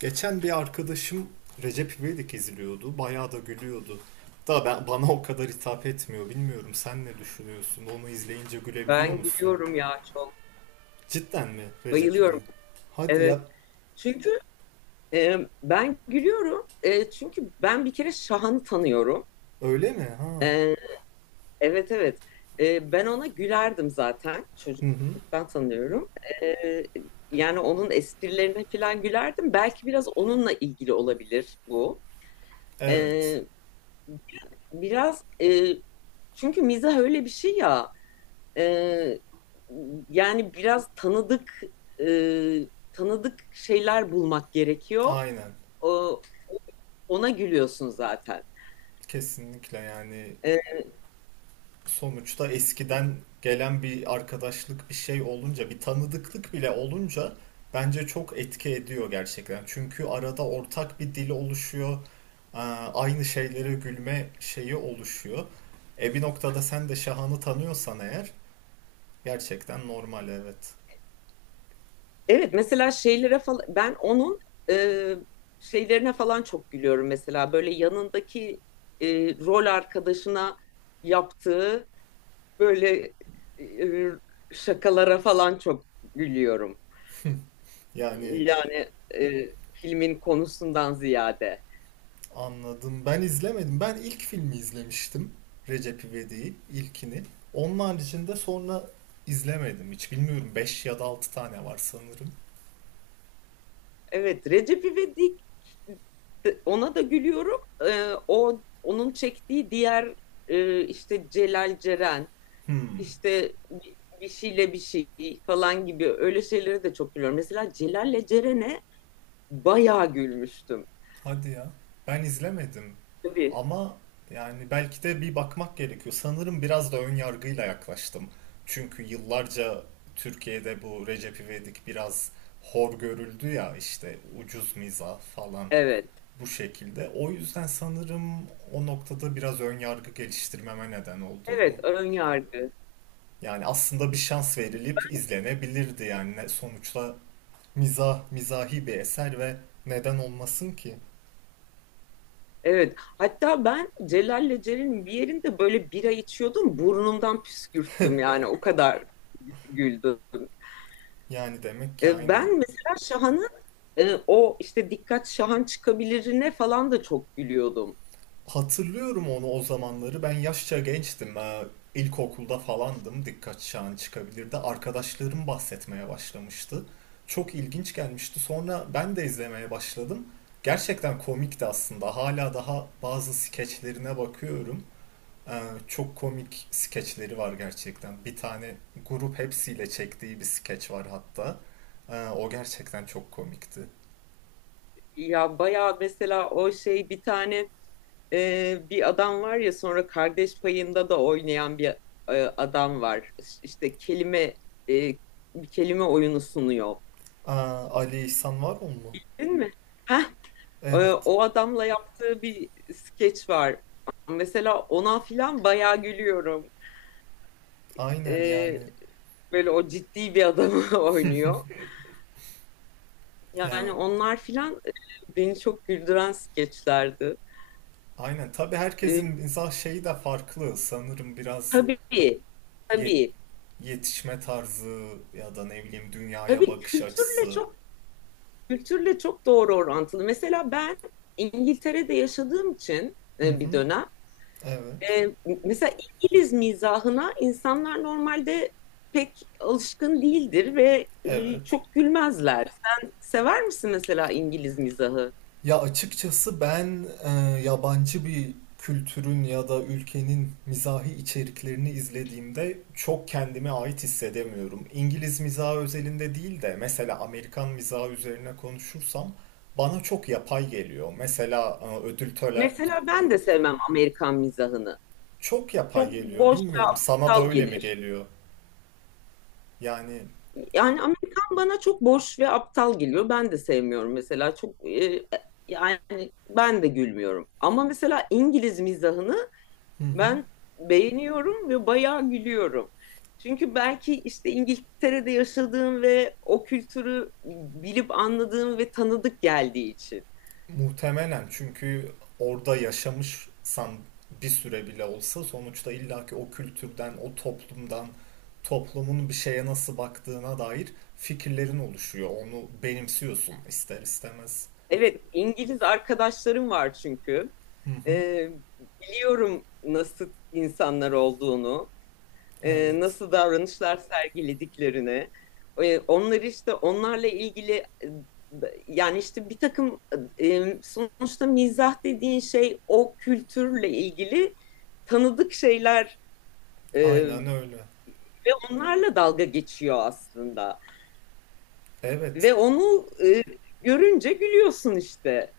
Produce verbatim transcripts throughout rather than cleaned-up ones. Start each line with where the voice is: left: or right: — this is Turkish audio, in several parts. right: Geçen bir arkadaşım Recep İvedik izliyordu. Bayağı da gülüyordu. Da ben, bana o kadar hitap etmiyor. Bilmiyorum sen ne düşünüyorsun? Onu izleyince gülebiliyor
left: Ben
right: musun?
left: gülüyorum ya çok.
right: Cidden mi Recep
left: Bayılıyorum.
right: İvedik? Hadi
left: Evet.
right: yap.
left: Çünkü e, ben gülüyorum. E, çünkü ben bir kere Şahan'ı tanıyorum.
right: Öyle mi? Ha.
left: E, evet, evet. E, ben ona gülerdim zaten.
right: Hı hı.
left: Çocukluktan tanıyorum. E, Yani onun esprilerine falan gülerdim. Belki biraz onunla ilgili olabilir bu.
right: Evet.
left: E, Biraz e, çünkü mizah öyle bir şey ya. Ee, Yani biraz tanıdık e, tanıdık şeyler bulmak gerekiyor.
right: Aynen.
left: O- Ona gülüyorsun zaten.
right: Kesinlikle yani
left: Ee,
right: sonuçta eskiden gelen bir arkadaşlık bir şey olunca bir tanıdıklık bile olunca bence çok etki ediyor gerçekten. Çünkü arada ortak bir dil oluşuyor. Ee, Aynı şeylere gülme şeyi oluşuyor. E bir noktada sen de Şahan'ı tanıyorsan eğer gerçekten normal evet.
left: evet, mesela şeylere falan ben onun e, şeylerine falan çok gülüyorum, mesela böyle yanındaki e, rol arkadaşına yaptığı böyle e, şakalara falan çok gülüyorum.
right: Yani
left: Yani e, filmin konusundan ziyade.
right: anladım. Ben izlemedim. Ben ilk filmi izlemiştim. Recep İvedik'i ilkini. Onun haricinde sonra izlemedim hiç. Bilmiyorum beş ya da altı tane var sanırım.
left: Evet, Recep İvedik e, ona da gülüyorum. Ee, o, onun çektiği diğer e, işte Celal Ceren
right: Hmm.
left: işte bir şeyle bir şey falan gibi öyle şeylere de çok gülüyorum. Mesela Celal'le Ceren'e bayağı gülmüştüm.
right: Hadi ya. Ben izlemedim
left: Tabii.
right: ama yani belki de bir bakmak gerekiyor. Sanırım biraz da ön yargıyla yaklaştım. Çünkü yıllarca Türkiye'de bu Recep İvedik biraz hor görüldü ya işte ucuz mizah falan
left: Evet.
right: bu şekilde. O yüzden sanırım o noktada biraz ön yargı geliştirmeme neden oldu
left: Evet,
right: bu.
left: ön yargı.
right: Yani aslında bir şans verilip izlenebilirdi yani Ne- sonuçta mizah, mizahi bir eser ve neden olmasın ki?
left: Evet. Hatta ben Celal'le Ceren'in bir yerinde böyle bira içiyordum. Burnumdan püskürttüm, yani o kadar güldüm.
right: Yani demek ki
left: E,
right: aynen.
left: Ben mesela Şahan'ın e, o işte dikkat Şahan çıkabilirine falan da çok gülüyordum.
right: Hatırlıyorum onu o zamanları. Ben yaşça gençtim. Ee, İlkokulda falandım. Dikkat çağın çıkabilirdi. Arkadaşlarım bahsetmeye başlamıştı. Çok ilginç gelmişti. Sonra ben de izlemeye başladım. Gerçekten komikti aslında. Hala daha bazı skeçlerine bakıyorum. Ee, çok komik skeçleri var gerçekten. Bir tane grup hepsiyle çektiği bir skeç var hatta. Ee, o gerçekten çok komikti.
left: Ya bayağı, mesela o şey, bir tane e, bir adam var ya, sonra Kardeş Payı'nda da oynayan bir e, adam var. İş- İşte kelime e, bir kelime oyunu sunuyor.
right: Aa, Ali İhsan var o mu?
left: Değil mi? Heh, e,
right: Evet.
left: O adamla yaptığı bir skeç var. Mesela ona filan bayağı gülüyorum.
right: Aynen
left: E,
right: yani.
left: Böyle o ciddi bir adamı oynuyor.
right: Ee,
left: Yani onlar filan e, beni çok güldüren skeçlerdi.
right: Aynen. Tabii
left: Ee,
right: herkesin mizah şeyi de farklı. Sanırım biraz
left: tabii,
right: yet-
left: tabii,
right: yetişme tarzı ya da ne bileyim dünyaya
left: tabii,
right: bakış
left: kültürle
right: açısı.
left: çok kültürle çok doğru orantılı. Mesela ben İngiltere'de yaşadığım için
right: Hı
left: e, bir
right: hı.
left: dönem
right: Evet.
left: e, mesela İngiliz mizahına insanlar normalde pek alışkın değildir ve e,
right: Evet.
left: çok gülmezler. Sen sever misin mesela İngiliz mizahı?
right: Ya açıkçası ben e, yabancı bir kültürün ya da ülkenin mizahi içeriklerini izlediğimde çok kendime ait hissedemiyorum. İngiliz mizahı özelinde değil de mesela Amerikan mizahı üzerine konuşursam bana çok yapay geliyor. Mesela e, ödül töre-.
left: Mesela ben de sevmem Amerikan mizahını.
right: Çok yapay
left: Çok
right: geliyor.
left: boş ve
right: Bilmiyorum sana da
left: aptal
right: öyle mi
left: gelir.
right: geliyor? Yani.
left: Yani Amerikan bana çok boş ve aptal geliyor. Ben de sevmiyorum mesela. Çok e, yani ben de gülmüyorum. Ama mesela İngiliz mizahını
right: Hı hı.
left: ben beğeniyorum ve bayağı gülüyorum. Çünkü belki işte İngiltere'de yaşadığım ve o kültürü bilip anladığım ve tanıdık geldiği için.
right: Muhtemelen çünkü orada yaşamışsan bir süre bile olsa sonuçta illaki o kültürden, o toplumdan, toplumun bir şeye nasıl baktığına dair fikirlerin oluşuyor. Onu benimsiyorsun ister istemez.
left: Evet, İngiliz arkadaşlarım var çünkü.
right: Hı hı.
left: Ee, Biliyorum nasıl insanlar olduğunu, e,
right: Evet.
left: nasıl davranışlar sergilediklerini. Ee, onları, işte onlarla ilgili e, yani işte bir takım e, sonuçta mizah dediğin şey o kültürle ilgili tanıdık şeyler e,
right: Aynen öyle.
left: ve onlarla dalga geçiyor aslında.
right: Evet.
left: Ve onu e, görünce gülüyorsun işte.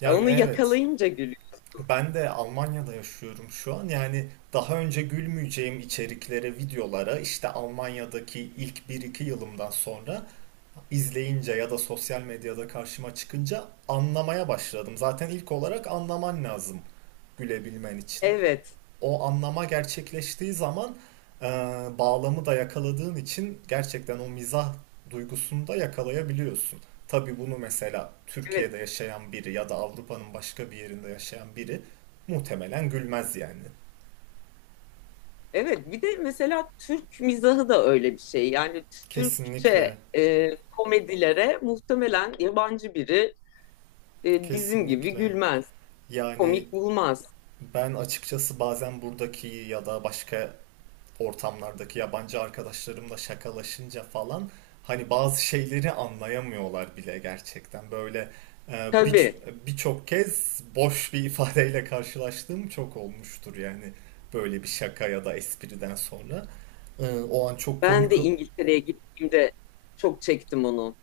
right: Yani
left: Onu
right: evet.
left: yakalayınca gülüyorsun.
right: Ben de Almanya'da yaşıyorum şu an. Yani daha önce gülmeyeceğim içeriklere, videolara işte Almanya'daki ilk bir iki yılımdan sonra izleyince ya da sosyal medyada karşıma çıkınca anlamaya başladım. Zaten ilk olarak anlaman lazım gülebilmen için. O,
left: Evet,
right: o anlama gerçekleştiği zaman e, bağlamı da yakaladığın için gerçekten o mizah duygusunu da yakalayabiliyorsun. Tabii bunu mesela
left: evet,
right: Türkiye'de yaşayan biri ya da Avrupa'nın başka bir yerinde yaşayan biri muhtemelen gülmez yani.
left: evet. Bir de mesela Türk mizahı da öyle bir şey. Yani
right: Kesinlikle,
left: Türkçe e, komedilere muhtemelen yabancı biri e, bizim gibi
right: kesinlikle.
left: gülmez,
right: Yani
left: komik bulmaz.
right: ben açıkçası bazen buradaki ya da başka ortamlardaki yabancı arkadaşlarımla şakalaşınca falan hani bazı şeyleri anlayamıyorlar bile gerçekten. Böyle e, bir
left: Tabii
right: birçok kez boş bir ifadeyle karşılaştığım çok olmuştur yani böyle bir şaka ya da espriden sonra. E, o an çok
left: ben de
right: komik o-
left: İngiltere'ye gittiğimde çok çektim onu.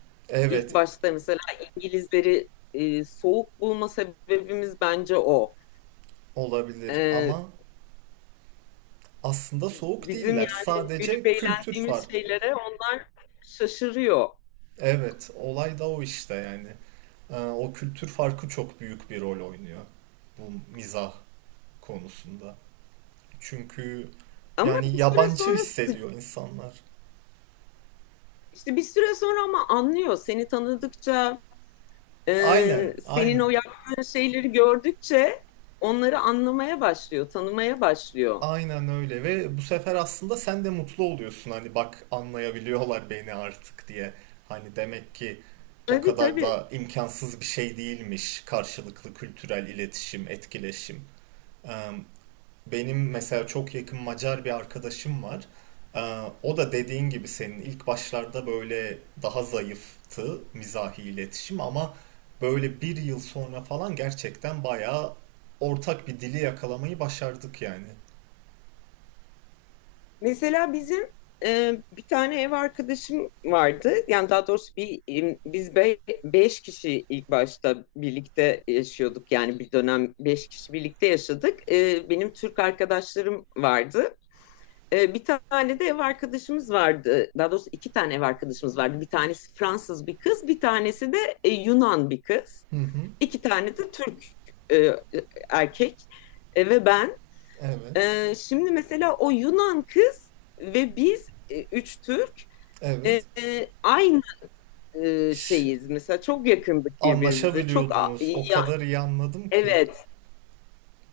left: İlk
right: Evet,
left: başta mesela İngilizleri e, soğuk bulma sebebimiz bence o.
right: olabilir
left: E,
right: ama aslında soğuk
left: Bizim
right: değiller.
left: yani
right: Sadece
left: gülüp
right: kültür fark.
left: eğlendiğimiz şeylere onlar şaşırıyor.
right: Evet, olay da o işte yani. E, o kültür farkı çok büyük bir rol oynuyor bu mizah konusunda. Çünkü
left: Ama
right: yani
left: bir süre
right: yabancı
left: sonra sı-
right: hissediyor insanlar.
left: işte bir süre sonra ama anlıyor seni tanıdıkça,
right: Aynen,
left: e, senin o
right: aynen.
left: yaptığın şeyleri gördükçe onları anlamaya başlıyor, tanımaya başlıyor.
right: Aynen öyle ve bu sefer aslında sen de mutlu oluyorsun hani bak anlayabiliyorlar beni artık diye. Hani demek ki o
left: Tabii,
right: kadar
left: tabii.
right: da imkansız bir şey değilmiş karşılıklı kültürel iletişim, etkileşim. Eee, Benim mesela çok yakın Macar bir arkadaşım var. Ee, o da dediğin gibi senin ilk başlarda böyle daha zayıftı mizahi iletişim ama böyle bir yıl sonra falan gerçekten bayağı ortak bir dili yakalamayı başardık yani.
left: Mesela bizim e, bir tane ev arkadaşım vardı. Yani daha doğrusu bir e, biz be- beş kişi ilk başta birlikte yaşıyorduk. Yani bir dönem beş kişi birlikte yaşadık. E, benim Türk arkadaşlarım vardı. Ee, bir tane de ev arkadaşımız vardı. Daha doğrusu iki tane ev arkadaşımız vardı. Bir tanesi Fransız bir kız, bir tanesi de e, Yunan bir kız.
right: Hı hı.
left: İki tane de Türk e, erkek, E, ve ben.
right: Evet.
left: E, şimdi mesela o Yunan kız ve biz e, üç Türk, e,
right: Evet.
left: e, aynı e,
right: Ş-
left: şeyiz. Mesela çok yakındık birbirimize. Çok a-
right: Anlaşabiliyordunuz. O
left: ya,
right: kadar iyi anladım ki.
left: evet.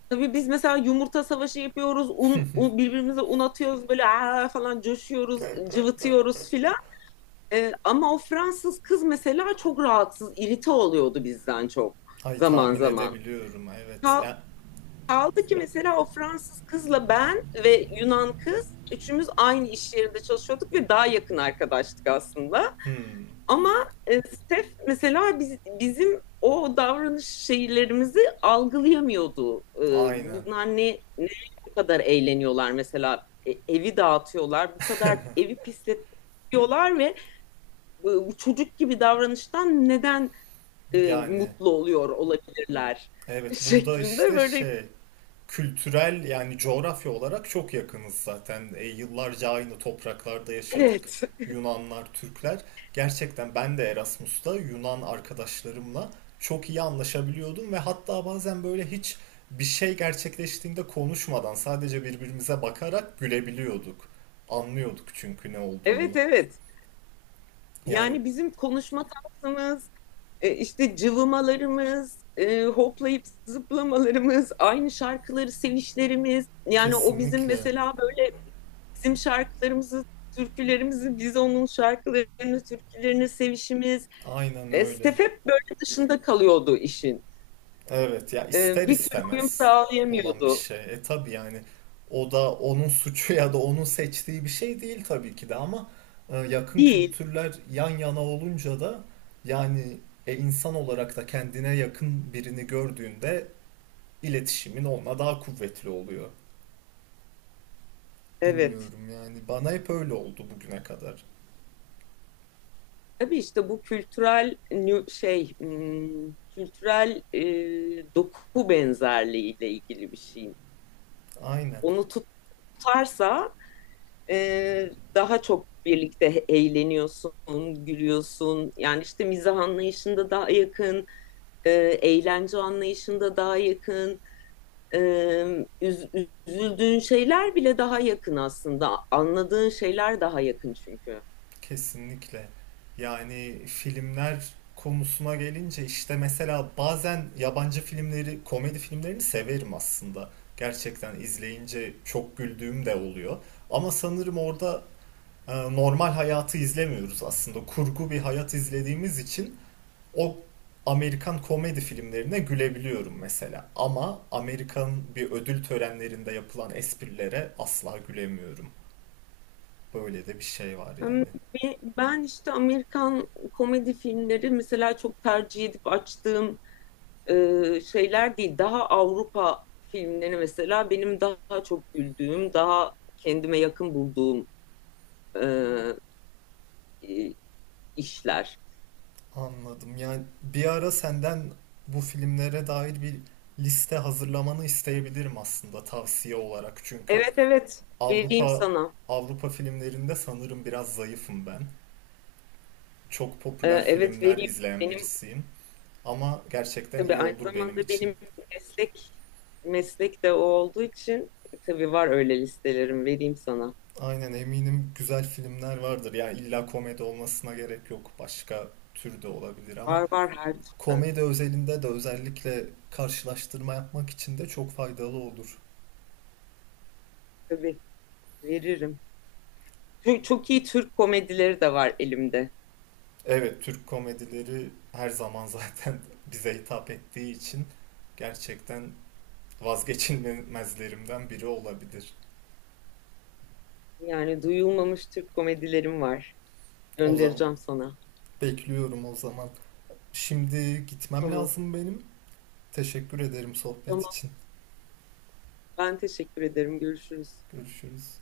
left: Tabii biz mesela yumurta savaşı yapıyoruz. Un, un- birbirimize un atıyoruz, böyle "Aa!" falan, coşuyoruz, cıvıtıyoruz filan. Ee, ama o Fransız kız mesela çok rahatsız, irite oluyordu bizden çok
right: Ay
left: zaman
right: tahmin
left: zaman.
right: edebiliyorum. Evet.
left: Kal-
right: Ya,
left: Kaldı ki mesela o Fransız kızla ben ve Yunan kız üçümüz aynı iş yerinde çalışıyorduk ve daha yakın arkadaştık aslında.
right: hmm.
left: Ama e, Steph mesela biz, bizim o davranış şeylerimizi algılayamıyordu. Ee,
right: Aynen.
left: bunlar ne, ne bu kadar eğleniyorlar mesela, E, evi dağıtıyorlar, bu kadar evi pisletiyorlar ve bu çocuk gibi davranıştan neden e,
right: Yani
left: mutlu oluyor olabilirler
right: evet burada
left: şeklinde
right: işte
left: böyle,
right: şey kültürel yani coğrafya olarak çok yakınız zaten. E, yıllarca aynı topraklarda yaşadık.
left: evet,
right: Yunanlar, Türkler. Gerçekten ben de Erasmus'ta Yunan arkadaşlarımla çok iyi anlaşabiliyordum ve hatta bazen böyle hiç bir şey gerçekleştiğinde konuşmadan sadece birbirimize bakarak gülebiliyorduk. Anlıyorduk çünkü ne olduğunu.
left: evet, evet.
right: Yani
left: Yani bizim konuşma tarzımız, e, işte cıvımalarımız, e, hoplayıp zıplamalarımız, aynı şarkıları sevişlerimiz, yani o bizim
right: kesinlikle
left: mesela böyle bizim şarkılarımızı, türkülerimizi, biz onun şarkılarını, türkülerini sevişimiz,
right: aynen
left: e,
right: öyle.
left: Stef hep böyle dışında kalıyordu işin,
right: Evet ya
left: e,
right: ister
left: bir türlü uyum
right: istemez olan bir
left: sağlayamıyordu.
right: şey. E tabii yani o da onun suçu ya da onun seçtiği bir şey değil tabii ki de ama e, yakın
left: Değil.
right: kültürler yan yana olunca da yani e, insan olarak da kendine yakın birini gördüğünde iletişimin onunla daha kuvvetli oluyor.
left: Evet.
right: Bilmiyorum yani bana hep öyle oldu bugüne kadar.
left: Tabii işte bu kültürel nü- şey, hmm, kültürel e, doku benzerliğiyle ilgili bir şey.
right: Aynen.
left: Onu tutarsa e, daha çok birlikte eğleniyorsun, gülüyorsun. Yani işte mizah anlayışında daha yakın, e, eğlence anlayışında daha yakın. E, üz- Üzüldüğün şeyler bile daha yakın aslında. Anladığın şeyler daha yakın çünkü.
right: Kesinlikle. Yani filmler konusuna gelince işte mesela bazen yabancı filmleri, komedi filmlerini severim aslında. Gerçekten izleyince çok güldüğüm de oluyor. Ama sanırım orada e, normal hayatı izlemiyoruz aslında. Kurgu bir hayat izlediğimiz için o Amerikan komedi filmlerine gülebiliyorum mesela. Ama Amerikan bir ödül törenlerinde yapılan esprilere asla gülemiyorum. Böyle de bir şey var
left: Em,
right: yani.
left: be- Ben işte Amerikan komedi filmleri mesela çok tercih edip açtığım e, şeyler değil. Daha Avrupa filmleri mesela benim daha çok güldüğüm, daha kendime yakın bulduğum e, e, işler.
right: Anladım. Yani bir ara senden bu filmlere dair bir liste hazırlamanı isteyebilirim aslında tavsiye olarak. Çünkü
left: Evet, vereyim
right: Avrupa
left: sana.
right: Avrupa filmlerinde sanırım biraz zayıfım ben. Çok
left: E,
right: popüler
left: evet,
right: filmler
left: vereyim.
right: izleyen
left: Benim,
right: birisiyim. Ama gerçekten
left: tabii
right: iyi
left: aynı
right: olur benim
left: zamanda
right: için.
left: benim meslek meslek de o olduğu için tabii var öyle listelerim, vereyim sana.
right: Aynen eminim güzel filmler vardır. Yani illa komedi olmasına gerek yok. Başka tür de olabilir ama
left: Var, var, her türden.
right: komedi özelinde de özellikle karşılaştırma yapmak için de çok faydalı olur.
left: Tabii veririm. Çok, çok iyi Türk komedileri de var elimde.
right: Evet, Türk komedileri her zaman zaten bize hitap ettiği için gerçekten vazgeçilmezlerimden biri olabilir.
left: Yani duyulmamış Türk komedilerim var.
right: O zaman
left: Göndereceğim sana.
right: bekliyorum o zaman. Şimdi gitmem
left: Tamam.
right: lazım benim. Teşekkür ederim sohbet
left: Tamam.
right: için.
left: Ben teşekkür ederim. Görüşürüz.
right: Görüşürüz.